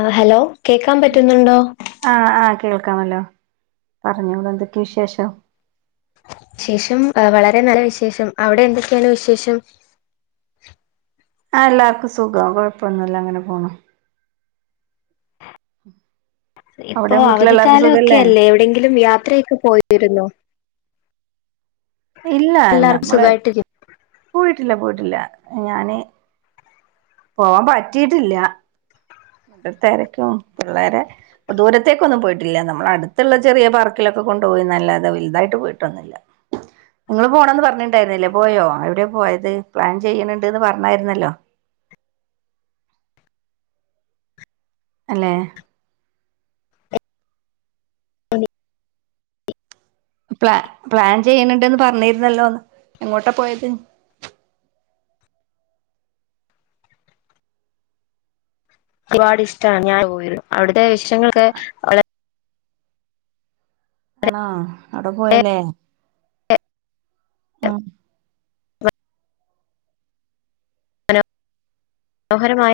ആഹ് hello കേക്കാൻ പറ്റുന്നുണ്ടോ ആഹ് ആഹ് കേൾക്കാമല്ലോ പറഞ്ഞോളു എന്തൊക്കെ വിശേഷം വിശേഷം വളരെ നല്ല വിശേഷം അവിടെ എന്തൊക്കെയാണ് വിശേഷം ആഹ് എല്ലാവർക്കും സുഖം കുഴപ്പമൊന്നുംല്ലാ അങ്ങനെ പോകുന്നു ഇപ്പോ അവിടെ വീട്ടിലെല്ലാർക്കും അവധിക്കാലം സുഖല്ലേ ഒക്കെല്ലെ എവിടെങ്കിലും യാത്രയൊക്കെ പോയിരുന്നോ ഇല്ല എല്ലാവർക്കും നമ്മള് സുഖമായിട്ടിരി പോയിട്ടില്ല പോയിട്ടില്ല ഞാന് പോവാൻ പറ്റിട്ടില്ല തെരക്കോ പിള്ളെരെ ദൂരത്തേക്കൊന്നും പോയിട്ടില്ല നമ്മള് അടുത്തുള്ള ചെറിയ പാർക്കിലൊക്കെ കൊണ്ടു പോയിന്നല്ലാതെ വലുതായിട്ട് പോയിട്ടൊന്നില്ല [inaudible] ഇങ്ങള് പോണന്ന് പറഞ്ഞിട്ടുണ്ടായിരുന്നില്ലേ പോയോ എവിടെ പോയത് പ്ലാൻ ചെയ്യുന്നുണ്ട് എന്ന് പറഞ്ഞായിരുന്നല്ലോ അല്ലേ പ്ലാ പ്ലാൻ ചെയ്യണണ്ടന്ന് പറഞ്ഞിരുന്നല്ലോന്ന് എങ്ങോട്ടാ പോയത് ഒരുപാട് ഇഷ്ടമാണ് ഞാൻ [unintelligible] അവിടത്തെ വിഷങ്ങളൊക്കെ വള ആണോ അവിടെ പോയല്ലേ ആഹ് മനോഹരമായ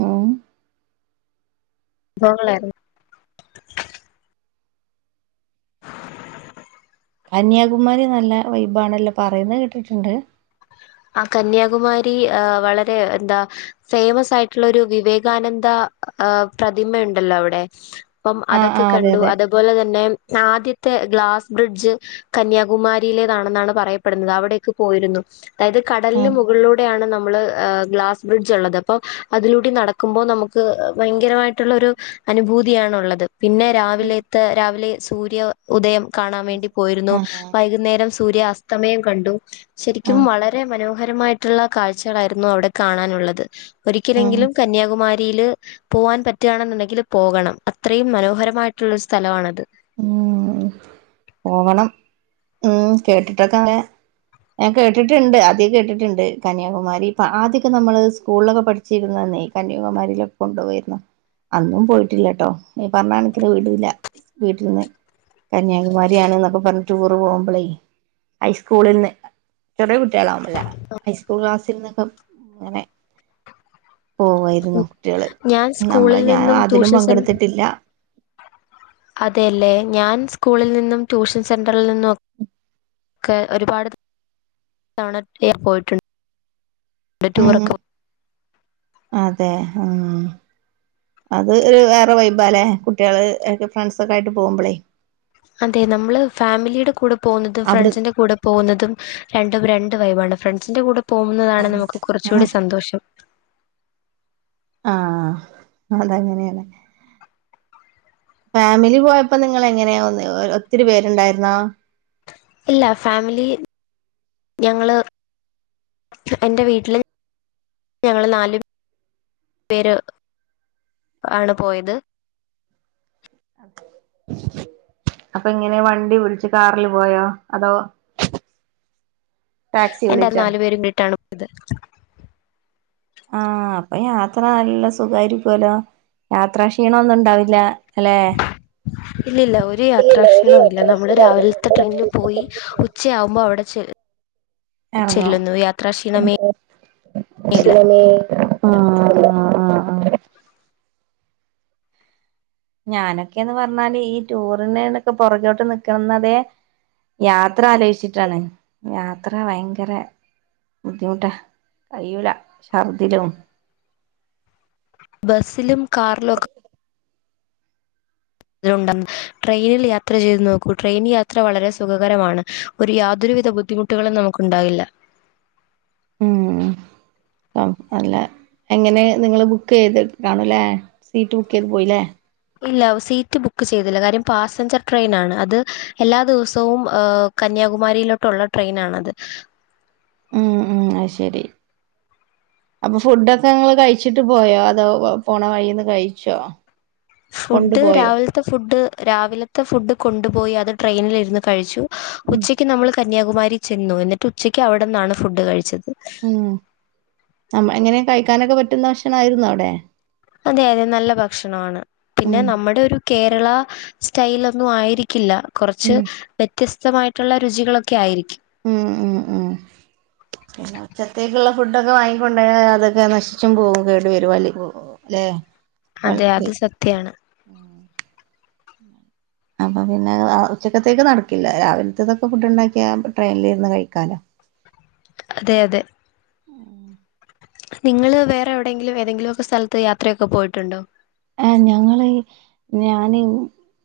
ഉം അനുഭവങ്ങളായിരുന്നു കന്യാകുമാരി നല്ല വൈബാണല്ലോ പറയുന്നത് കേട്ടിട്ടുണ്ട് ആഹ് കന്യാകുമാരി ആഹ് വളരെ എന്താ ഫേയ്മസ് ആയിട്ടുള്ളൊരു വിവേകാനന്ദ ആഹ് പ്രതിമ ഉണ്ടല്ലോ അവിടെ അപ്പം ആ ആ അതൊക്കെ അതെ കണ്ടു അതെ അതുപോലെ തന്നെ ആദ്യത്തെ ഗ്ലാസ് ബ്രിഡ്ജ് കന്യാകുമാരിയിലേതാണെന്നാണ് പറയപ്പെടുന്നത് അവിടെേക്കെ പോയിരുന്നു അതായത് ആ കടലിന് മുകളിലൂടെയാണ് നമ്മള് ആഹ് ഗ്ലാസ് ബ്രിഡ്ജ് ഉള്ളത് അപ്പൊ അതിലൂടി നടക്കുമ്പോൾ നമുക്ക് ഭയങ്കരമായിട്ടുള്ളരു അനുഭൂതിയാണുള്ളത് പിന്നെ രാവിലെത്തെ രാവിലെ സൂര്യോ ഉദയം കാണാൻ വേണ്ടി പോയിരുന്നു ആ വൈകുന്നേരം സൂര്യ അസ്തമയം കണ്ടു ആ ആ ശരിക്കും വളരെ മനോഹരമായിട്ടുള്ള കാഴ്ചകളായിരുന്നു അവിടെ കാണാനുള്ളത് ആ ഒരിക്കലെങ്കിലും കന്യാകുമാ രിയില്‌ പോവാൻ പറ്റുകയാണെന്നുണ്ടെങ്കിൽ പോകണം അത്രയും മനോഹരമായിട്ടുള്ള ഒരു സ്ഥലമാണത് ഉം പോകണം ഉം കേട്ടിട്ടൊക്കെ അങ്ങനെ ഞാൻ കേട്ടിട്ടുണ്ട് ആദ്യം കേട്ടിട്ടുണ്ട് കന്യാകമാരി ഇപ്പ ആദ്യൊക്കെ നമ്മള് സ്കൂളിലൊക്കെ പഠി ച്ചിരുന്ന അന്നെ കന്യാകുമാരിലൊക്കെ കൊണ്ടു പോയിരുന്നു അന്നും പോയിട്ടില്ലട്ടോ ഈ പറഞ്ഞ കണക്കിന്‌ വിടൂല വീട്ടിൽന്ന് കന്യാകുമാരി ആണ് എന്നൊക്കെ പറഞ്ഞ ടൂറ് പോകുമ്പളേയ് ഹൈസ്കൂളിൽന്ന് ചെറിയ കു ട്ടിയാളൊന്നും ഇല്ല ഹൈസ്കൂൾ ക്ലാസ്സിൽന്നൊക്കെ അങ്ങനെ പോവായിരുന്നു കുട്ടികള് ഞാൻ നമ്മള് സ്കൂളിൽ ഞാൻ നിന്നും അതിലും ട്യൂഷൻ പങ്കെടുത്തിട്ടില്ല അതെയല്ലേ ഞാൻ സ്കൂളിൽ നിന്നും ട്യൂഷൻ സെന്ററിൽ നിന്നും ക്കെ ഒരുപാട് തവണ പോയിട്ടുണ്ട് ഉം ടൂറൊക്കെ അതെ ആഹ് അത് വേറെ വൈബാലെ കുട്ടികള് ഫ്രണ്ട്സൊക്കെ ആയിട്ട് പോകുമ്പളേ അതെ നമ്മള് ഫാമിലിയുടെ കൂടെ പോന്നതും അവിടെ ഫ്രണ്ട്സിന്റെ കൂടെ പോ പോകുന്നതും രണ്ടും രണ്ട് വൈബാണ് ഫ്രണ്ട്സിന്റെ കൂടെ പോകുന്നതാണ് നമുക്ക് കുറച്ച് ആ കൂടി സന്തോഷം ആഹ് അതങ്ങനെയാണ് ഫാമിലി പോയപ്പോ നിങ്ങള് എങ്ങനെയ ഒത്തിരി പേരുണ്ടായിരുന്നോ ഇല്ല ഫാമിലി ഞങ്ങള് എന്റെ വീട്ടില് ഞങ്ങള് നാല് പേര് ആണ് പോയത് [inaudible] അപ്പൊ എങ്ങനെ വണ്ടി വിൾച് കാറിൽ പോയോ അതോ ടാക്സി എന്റെ അത് വിളിച്ചോ നാലു പേരും [unintelligible] ട്ടാണ് പോയത് ആഹ് അപ്പൊ യാത്ര നല്ല സുഖമായിരിക്കുവല്ലോ യാത്രക്ഷീണം ഒന്നും ഇണ്ടാവില്ല ഇല്ലില്ല ഒരു ഇല്ലില്ല ഒരു യാത്രാക്ഷീണവും ഇല്ല നമ്മള് യാത്രാക്ഷീണവുമില്ല രാവിലെ ത്തെ നമ്മുടെ ട്രെയിനിൽ രാവിലത്തെ പോയി പണി ഉച്ചയാകുമ്പോൾ അവിടെ ചെ ചെല്ലുന്നു ഇറങ്ങും യാത്രാക്ഷീണമേ ശിവനെ ആഹ് ഇല്ല ആഹ് ആഹ് ആഹ് ആഹ് ഞാനൊക്കെയന്ന് പറഞ്ഞാല് ഈ ടൂറിന്ന്നൊക്കെ പുറകോട്ട് നിക്കുന്നതേ യാത്ര ആലോചിച്ചിട്ടാണ് യാത്ര ഭയങ്കര ബുദ്ധിമുട്ടാ കയ്യൂല ഛർദിലും ബസ്സിലും കാറിലൊക്കെ തിലുണ്ടെന്ന് ട്രെയിനിൽ യാത്ര ചെയ്തു നോക്കൂ ട്രെയിൻ യാത്ര വളരെ സുഖകരമാണ് ഒരു യാതൊരുവിധ ബുദ്ധിമുട്ടുകളും നമുക്കുണ്ടാവില്ല അം നല്ലെ എങ്ങനെ നിങ്ങൾ ബുക്ക് ചെയ്ത് കാണു ലേ സീറ്റ് ബുക്ക് ചെയ്ത് പോയിലെ ഇല്ല സീറ്റ് ബുക്ക് ചെയ്തില്ല കാര്യം പാസഞ്ചർ ട്രെയിനാണ് അത് എല്ലാ ദിവസവും ഏ കന്യാകുമാരിയിലോട്ടുള്ള ട്രെയിനാണത് ഉം ഉം അത് ശെരി അപ്പൊ ഫുഡൊക്കെ ങ്ങള് കഴിച്ചിട്ട് പോയോ അതോ പോണ വഴിന്ന് കഴിച്ചോ ഫുഡ് കൊണ്ടുപോയോ രാവിൽത്തെ ഫുഡ് രാവിലത്തെ ഫുഡ് കൊണ്ടുപോയി അത് ട്രെയിനിലിരുന്ന് കഴിച്ചു ഉം ഉച്ചയ്ക്ക് നമ്മള് കന്യാകുമാരി ചെന്നു എന്നിട്ട് ഉച്ചക്ക് അവ്ട്ന്നാണ് ഫുഡ് കഴിച്ചത് ആഹ് നമ എങ്ങനെ കഴിക്കാനൊക്കെ പറ്റുന്ന ഭക്ഷണായിരുന്നോ അവടെ അതെ അതെ നല്ല ഭക്ഷണാണ് പിന്നെ ഉം നമ്മുടെ ഒരു കേരള സ്റ്റൈലൊന്നും ആയിരിക്കില്ല കൊർച്ച് ഉം വ്യത്യസ്തമായിട്ടുള്ള രുചികളൊക്കായിരിക്കും ഉം ഉം ഉം പിന്നെ ഉച്ചത്തേക്കുള്ള ഫുഡൊക്കെ വാങ്ങിക്കൊണ്ടയാ അതൊക്കെ നശിച്ചും പോം കേട് വെരും [unintelligible] ല്ലേ അതെ അത് സത്യാണ് അപ്പൊ പിന്നെ ഉച്ചക്കത്തേക്ക് നടക്കില്ല രാവിൽത്തേതൊക്ക ഫുഡ്‌ ണ്ടാക്യാ ട്രെയിനിലിര്ന്ന് കഴിക്കാലോ അതെ അതെ നിങ്ങള് വേറെവെടെങ്കിലും ഏതെങ്കിലൊക്കെ സ്ഥലത്ത് യാത്രയൊക്കെ പോയിട്ടുണ്ടോ ആഹ് ഞങ്ങള് ഞാന്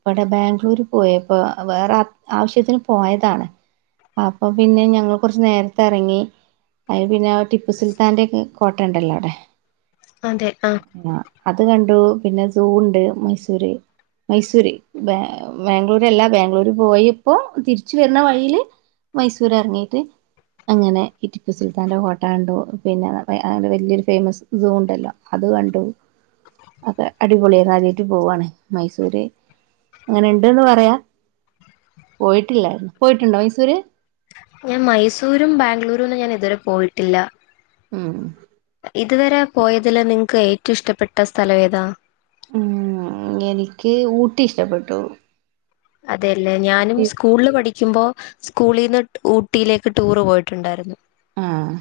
വടെ ബാംഗ്ലൂര് പോയേക്ക്വ വേറെ ആവശ്യത്തിന് പോയത അപ്പൊ പിന്നെ ഞങ്ങള് കൊർച്ച് നേര്ത്തെറങ്ങി അത് പിന്നെ ടിപ്പു സുൽത്താന്റെക്കെ കോട്ടണ്ടല്ലോ അവടെ അതെ ആ ആഹ് അത് കണ്ടു പിന്നെ സൂ ണ്ട് മൈസൂര് മൈസൂര് ബ ബാംഗ്ലൂര്ല്ല ബാംഗ്ലൂര് പോയപ്പോ തിരിച്ച് വെര്ണ വഴീല് മൈസൂരെർങ്ങിട്ട് അങ്ങനെ ടിപ്പു സുൽത്താന്റെ കോട്ട കണ്ടു പിന്നെ അവടെ വെല്യോരു ഫെയ്മസ് സൂ ണ്ടല്ലോ അത് കണ്ടു അതെ അടിപൊളിയാണ് അനിയത്തി പോവാണ് മൈസൂര് അങ്ങനെ ഇണ്ട് ന്ന് പറയാ പോയിട്ടില്ല പോയിട്ട്ണ്ടോ മൈസൂര് ഞാൻ മൈസൂരും ബാംഗ്ലൂരൊന്നും ഞാൻ ഇതുവരെ പോയിട്ടില്ല ഉം ഇതുവരെ പോയതില് നിങ്ങക്ക് ഏറ്റവും ഇഷ്ടപ്പെട്ട സ്ഥലം ഏതാ ഉം എനിക്ക് ഊട്ടി ഇഷ്ടപ്പെട്ടു അതെല്ലേ ഞാനും ഊട്ടി സ്കൂൾ ല് പഠി ക്കുമ്പോ സ്കൂളിന്ന് ഊട്ടിയിലേക്ക് ടൂറ് പോയിട്ടുണ്ടാര്ന്നു ആഹ്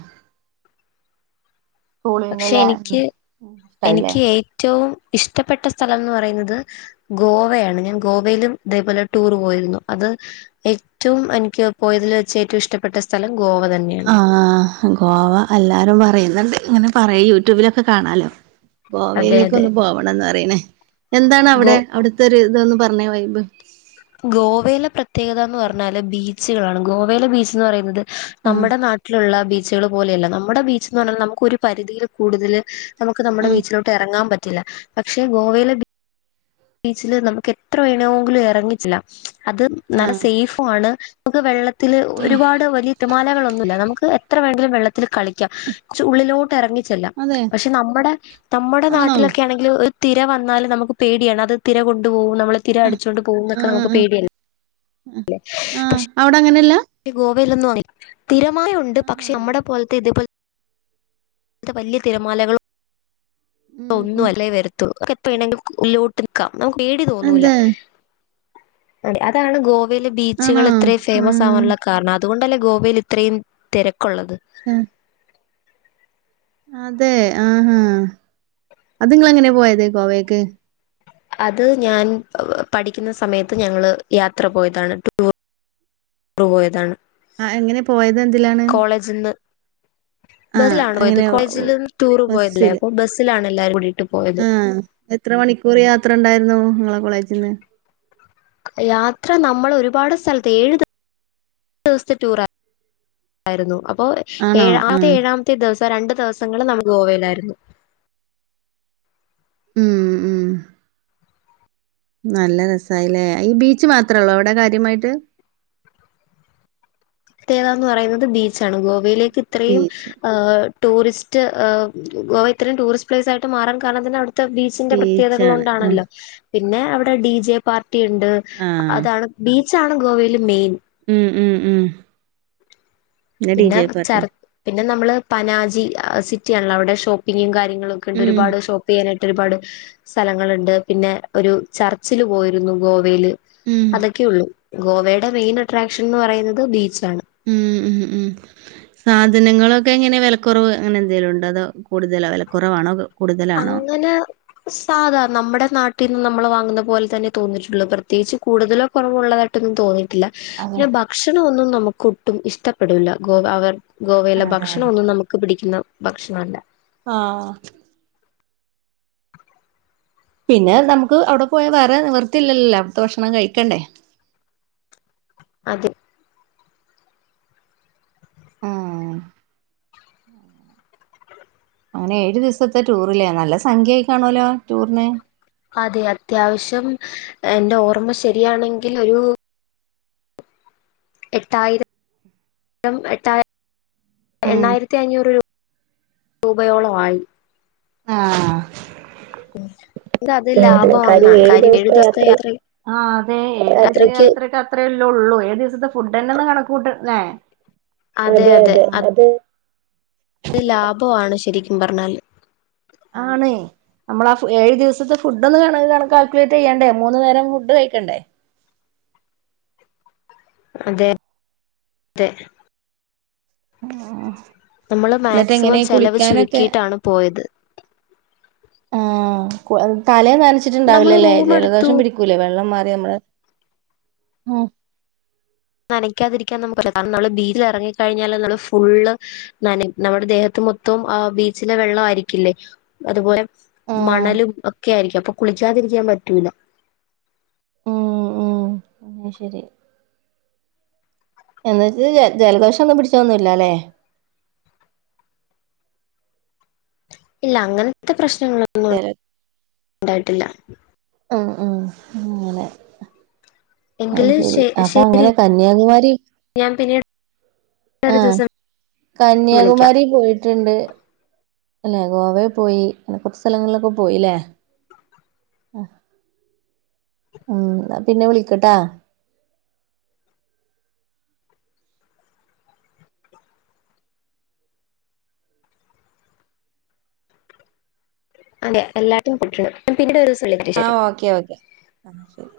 പക്ഷെ സ്കൂളിൽന്നല്ലേ എനിക്ക് ഇഷ്ടായില്ലേ എനിക്ക് ഏറ്റവും ഇഷ്ടപ്പെട്ട സ്ഥലം ന്ന് പറയുന്നത് ഗോവയാണ് ഞാൻ ഗോവയിലും ഇതേപോലെ ടൂർ പോയിരുന്നു അത് ഏറ്റവും എനിക്ക് പോയതിൽ വെച്ച് ഏറ്റവും ഇഷ്ടപ്പെട്ട സ്ഥലം ഗോവ തന്നെ ആഹ് ഗോവ എല്ലാരും പറയുന്നുണ്ട് ഇങ്ങനെ പറയ് യൂട്യൂബിലൊക്കെ കാണാലോ അതെ അതെ ഗോവയിലേക്കൊന്ന് പോവണംന്ന് പറയ്ണ് ഗോ എന്താണവടെ അവ്ട്ത്തൊരുതൊന്ന് പറഞ്ഞേ വൈബ് ഗോവയിലെ പ്രത്യേകതാന്ന് പറഞ്ഞാല് ബീച്ച്കളാണ് ഗോവയിലെ ബീച്ച്ന്ന് പറയുന്നത് ആഹ് നമ്മടെ നാട്ടിലുള്ള ബീച്ച്കള് പോലെയല്ല നമ്മുടെ ബീച്ച്ന്ന് പറഞ്ഞൽ നമുക്ക് ഒരു പരിധിയിൽ കൂടുതല് നമുക്ക് നമ്മടെ ആഹ് ബീച്ചിലോട്ട് ഇറങ്ങാൻ പറ്റില്ല പക്ഷേ ഗോവയിലെ ബീ ബീച്ചില് നമുക്ക് എത്ര വേണോങ്കിലും എറങ്ങി ചെല്ലാം അത് നല്ല ആഹ് സെയ്ഫും ആണ് നമുക്ക് വെള്ളത്തില് ഒരുപാട് വലിയ തിരമാലകളൊന്നുല്ല നമുക്ക് എത്ര വേണേലും വെള്ളത്തില് കളിക്കാം ച്ചു ഉള്ളിലോട്ട് എറങ്ങി ചെല്ലാം അതെ പക്ഷെ നമ്മുടെ നമ്മുടെ ആണോ നാട്ടിലൊക്കെ ആണെങ്കിൽ ഒരു തിര വന്നാൽ നമുക്ക് പേടിയാണ് അത് തിര കൊണ്ടു പോവും നമ്മള് തിര അടിച്ചോണ്ട് പോവൂന്നൊക്കെ ആഹ് നമുക്ക് ആഹ് പേടിയ ല്ലേ പക്ഷെ ആഹ് അവിടെ അങ്ങനെയല്ല പക്ഷേ ഗോവയിലൊന്നുംഅങ്ങനെ ഇല്ല തിരമാലയുണ്ട് ആഹാ പക്ഷെ നമ്മടെ പോലത്തെ ഇതുപോൽ ത്തെ വല്യെ തിരമാലകള് ഉം ഒന്നും ഉം അല്ലേ വെരത്തു നമുക്ക് വേണെങ്കിലും ഉള്ളിലോട്ടുനിക്കാം നമുക്ക് പേടി തോന്നൂല അതെ അതാണ് ഗോവ ഗോവയിലെ ആണോ ബീച്ചുകള് ഇത്രയും ഫെയ്മസ് ആഹ് ആവാനുള്ള കാരണം അതുകൊണ്ടല്ലേ ഗോവയില് ഇത്രയും തെരക്കുള്ളത്. ഉം അതെ ആഹാ അത് ഇങ്ങള് എങ്ങനെ പോയത് ഗോവേക്ക് അത് ഞാൻ പഠിക്ക്ന്ന സമയത്ത് ഞങ്ങള് യാത്ര പോയതാണ് ടൂ റു പോയതാണ് ആഹ് എങ്ങനെ പോയത് എന്തിലാണ് കോളേജ്ന്ന് ആഹ് ബസ്സിലാണ് പോയത് എങ്ങനെ കോളേജിന്ന് ടൂറ് പോയല്ലേ ബസ്സില് അപ്പൊ ബസ്സിലാണ് എല്ലാരും കൂടിട്ട് പോയത് ആഹ് എത്ര മണിക്കൂറ് യാത്ര ഇണ്ടായ്രുന്നു ഇങ്ങളെ കോളേജിന്ന് യാത്ര നമ്മൾ ഒരുപാട് സ്ഥലത്ത് ഏഴു ദി ദിവസ്ത്തെ ടൂർ ആയിരുന്നു അപ്പോ ആണോ ഏഴാമത്തെ ആഹ് ആകെ ഏഴാമത്തെ ദിവസം രണ്ടു ദിവസങ്ങളും നമ്മൾ ഗോവയിലായിരുന്നു ഉം ഉം നല്ല രസായില്ലേ ഈ ബീച്ച് മാത്രള്ളോ അവിടെ കാര്യമായിട്ട് പ്രത്യേകതാന്ന് പറയുന്നത് ബീച്ചാണ് ഗോവയിലേക്ക് ഇത്രയും ബീച്ച് എഹ് ടൂറിസ്റ്റ് ഗോവ ഇത്രയും ടൂറിസ്റ്റ് പ്ലേസ് ആയിട്ട് മാറാൻ കാരണം തന്നെ അവിട്ത്തെ ബീ ച്ചിന്റെ പ്രത്യേകതകൾ ബീച്ചാണ് ആഹ് കൊണ്ടാണല്ലോ പിന്നെ അവിടെ ഡി ജെ പാർട്ടി ഉണ്ട് ആഹ് അതാണ് ബീച്ചാണ് ഗോവേല് മെയിൻ ഉം ഉം ഉം ഡി പിന്നെ ജെ പാർട്ടി ചർ പിന്നെ നമ്മള് പനാജി സിറ്റിയാണല്ലോ അവിടെ ഷോപ്പിങ്ങും കാര്യങ്ങളും ക്കെണ്ട് ഉം ഒരുപാട് ഷോപ്പ് പ്പ് ചെയ്യാനായിട്ട് ഒരുപാട് സ്ഥലങ്ങള്ണ്ട് പിന്നെ ഒരു ചർച്ചില് പോയിരുന്നു ഗോവയില് ഉം അതൊക്കെയൊള്ളു ഗോവയുടെ മെയിൻ അട്രാക്ഷൻ എന്ന് പറയുന്നത് ബീച്ചാണ് ഉം ഉം ഉം ഉം സാധനങ്ങളൊക്കെ എങ്ങനെ വെലക്കുറവ് അങ്ങനെ എന്തേലും ഉണ്ടോ അതോ കൂടുതലോ വെലക്കൊറവാണോ അതോ അങ്ങനെ സാധാ നമ്മുടെ നാട്ടിൽ നിന്ന് നമ്മള് വാങ്ങുന്ന പോലെ തന്നെ തോന്നിട്ടുള്ളു പ്രത്യേകിച്ച് കൂടുതലോ കൊറവും ഉള്ളതായിട്ടൊന്നും തോന്നിയിട്ടില്ല അതെ പിന്നെ ഭക്ഷണ ഒന്നും നമുക്ക് ഒട്ടും ഇഷ്ടപ്പെടൂല്ല ഗോവ അവർ ഗോവയിലെ അതെ ഭക്ഷണ ഒന്നും നമ് ക്ക് പിടിക്കുന്ന ഭക്ഷണം അല്ല ആഹ്‌ ആഹ് പിന്നെ നമുക്ക് അവിടെ പോയാ വേറെ നിവർത്തിയില്ലല്ലാ അവിട്ത്തെ ഭക്ഷണം കഴിക്കണ്ടെ അത് ആ. അങ്ങനെ ഏഴ് ദിവസത്തെ ടൂറ്ല്ലേ നല്ല സംഖ്യ ആയിക്കാണല്ലോ ടൂറിന്. അതെ അത്യാവശ്യം എന്റെ ഓർമ്മ ശരിയാണെങ്കിൽ ഒരു എട്ടായിരം എട്ടാ ഉം എണ്ണായിരത്തി അഞ്ഞൂറ് രൂപയോളം ആയി. ആഹ്‌. ഉം പിന്നെ കാര്യം ഏഴ് ദിവസത്തെ യാത്ര ആ അതെ യാത്രയ്ക്ക് അത്രയ്ക്ക് അത്രല്ലേ ഒള്ളൂ ഏഴ് ദിവസത്തെ ഫുഡ്ന്നെ ഒന്ന് കണക്ക് കൂട്ടന്നേ അതെ അതെ അതെ. ലാഭാണ് ശരിക്കും പർഞ്ഞാല്. ആണ്. നമ്മള് ആ ഫു ഏഴ് ദിവസത്തെ ഫുടൊന്ന് കണക്കാ കണ കാൽക്കുലേറ്റ് ചെയ്യണ്ടേ മൂന്ന് നേരം ഫുഡ് കഴിക്കണ്ടേ? അതെ അതെ. ആഹ്‌ നമ്മള് മാക്സിമം ചെലവ് ചുരുക്കിട്ടാണ് പോയത്. ആ തലേ നമ്മള് നനച്ചിട്ട്ണ്ടാവില്ലല്ലേ റൂം എടുത്തു ജലദോഷം പിടി ക്കുലെ വെള്ളം മാറി നമ്മളെ ഉം. നനക്ക്യാതിരിക്കാൻ നമു കാരണം നമ്മള് ബീചിൽ ഇറങ്ങിക്കഴിഞ്ഞാല് നമ്മള് ഫുള്ള് നന നമ്മുടെ ദേഹത്ത് മൊത്തം ആ ബീച്ചിലെ വെള്ളം ആയിരിക്കില്ലേ അതുപോലെ ആഹ് മണലും ഒക്കെ ആയിരിക്കും അപ്പൊ കുളിക്ക്യാതിരിക്കാൻ പറ്റൂല. ഉം ഉം അയി ശരി. എന്നത് ജലദോഷം ഒന്നും പിടിച്ചൊന്നും ഇല്ലലേ. ഇല്ല അങ്ങൻത്തെ പ്രശ്നങ്ങളൊന്നും ജല ഉണ്ടായിട്ടില്ല. ഉം ഉം അങ്ങനെ അയ് എങ്കില് ശരി ശ അപ്പൊ ശരി അങ്ങനെ കന്യാകുമാരി ഞാൻ പിന്നെ ആഹ്‌ വിളിക്കാം കന്യാകുമാരി പോയി ട്ണ്ട് അല്ലെ ഗോവേ പോയി കൊർച്ച് സ്ഥലങ്ങളൊക്കെ പോയില്ലേ? ഉം ന്നാ പിന്നെ വിളിക്കട്ടാ. അതെ എല്ലാട്ത്തും പൊയ്ക്കോണം. പിന്നീടൊരൂസല്ലേ. ആഹ്‌ ഓക്കെ ഓക്കെ ശരി.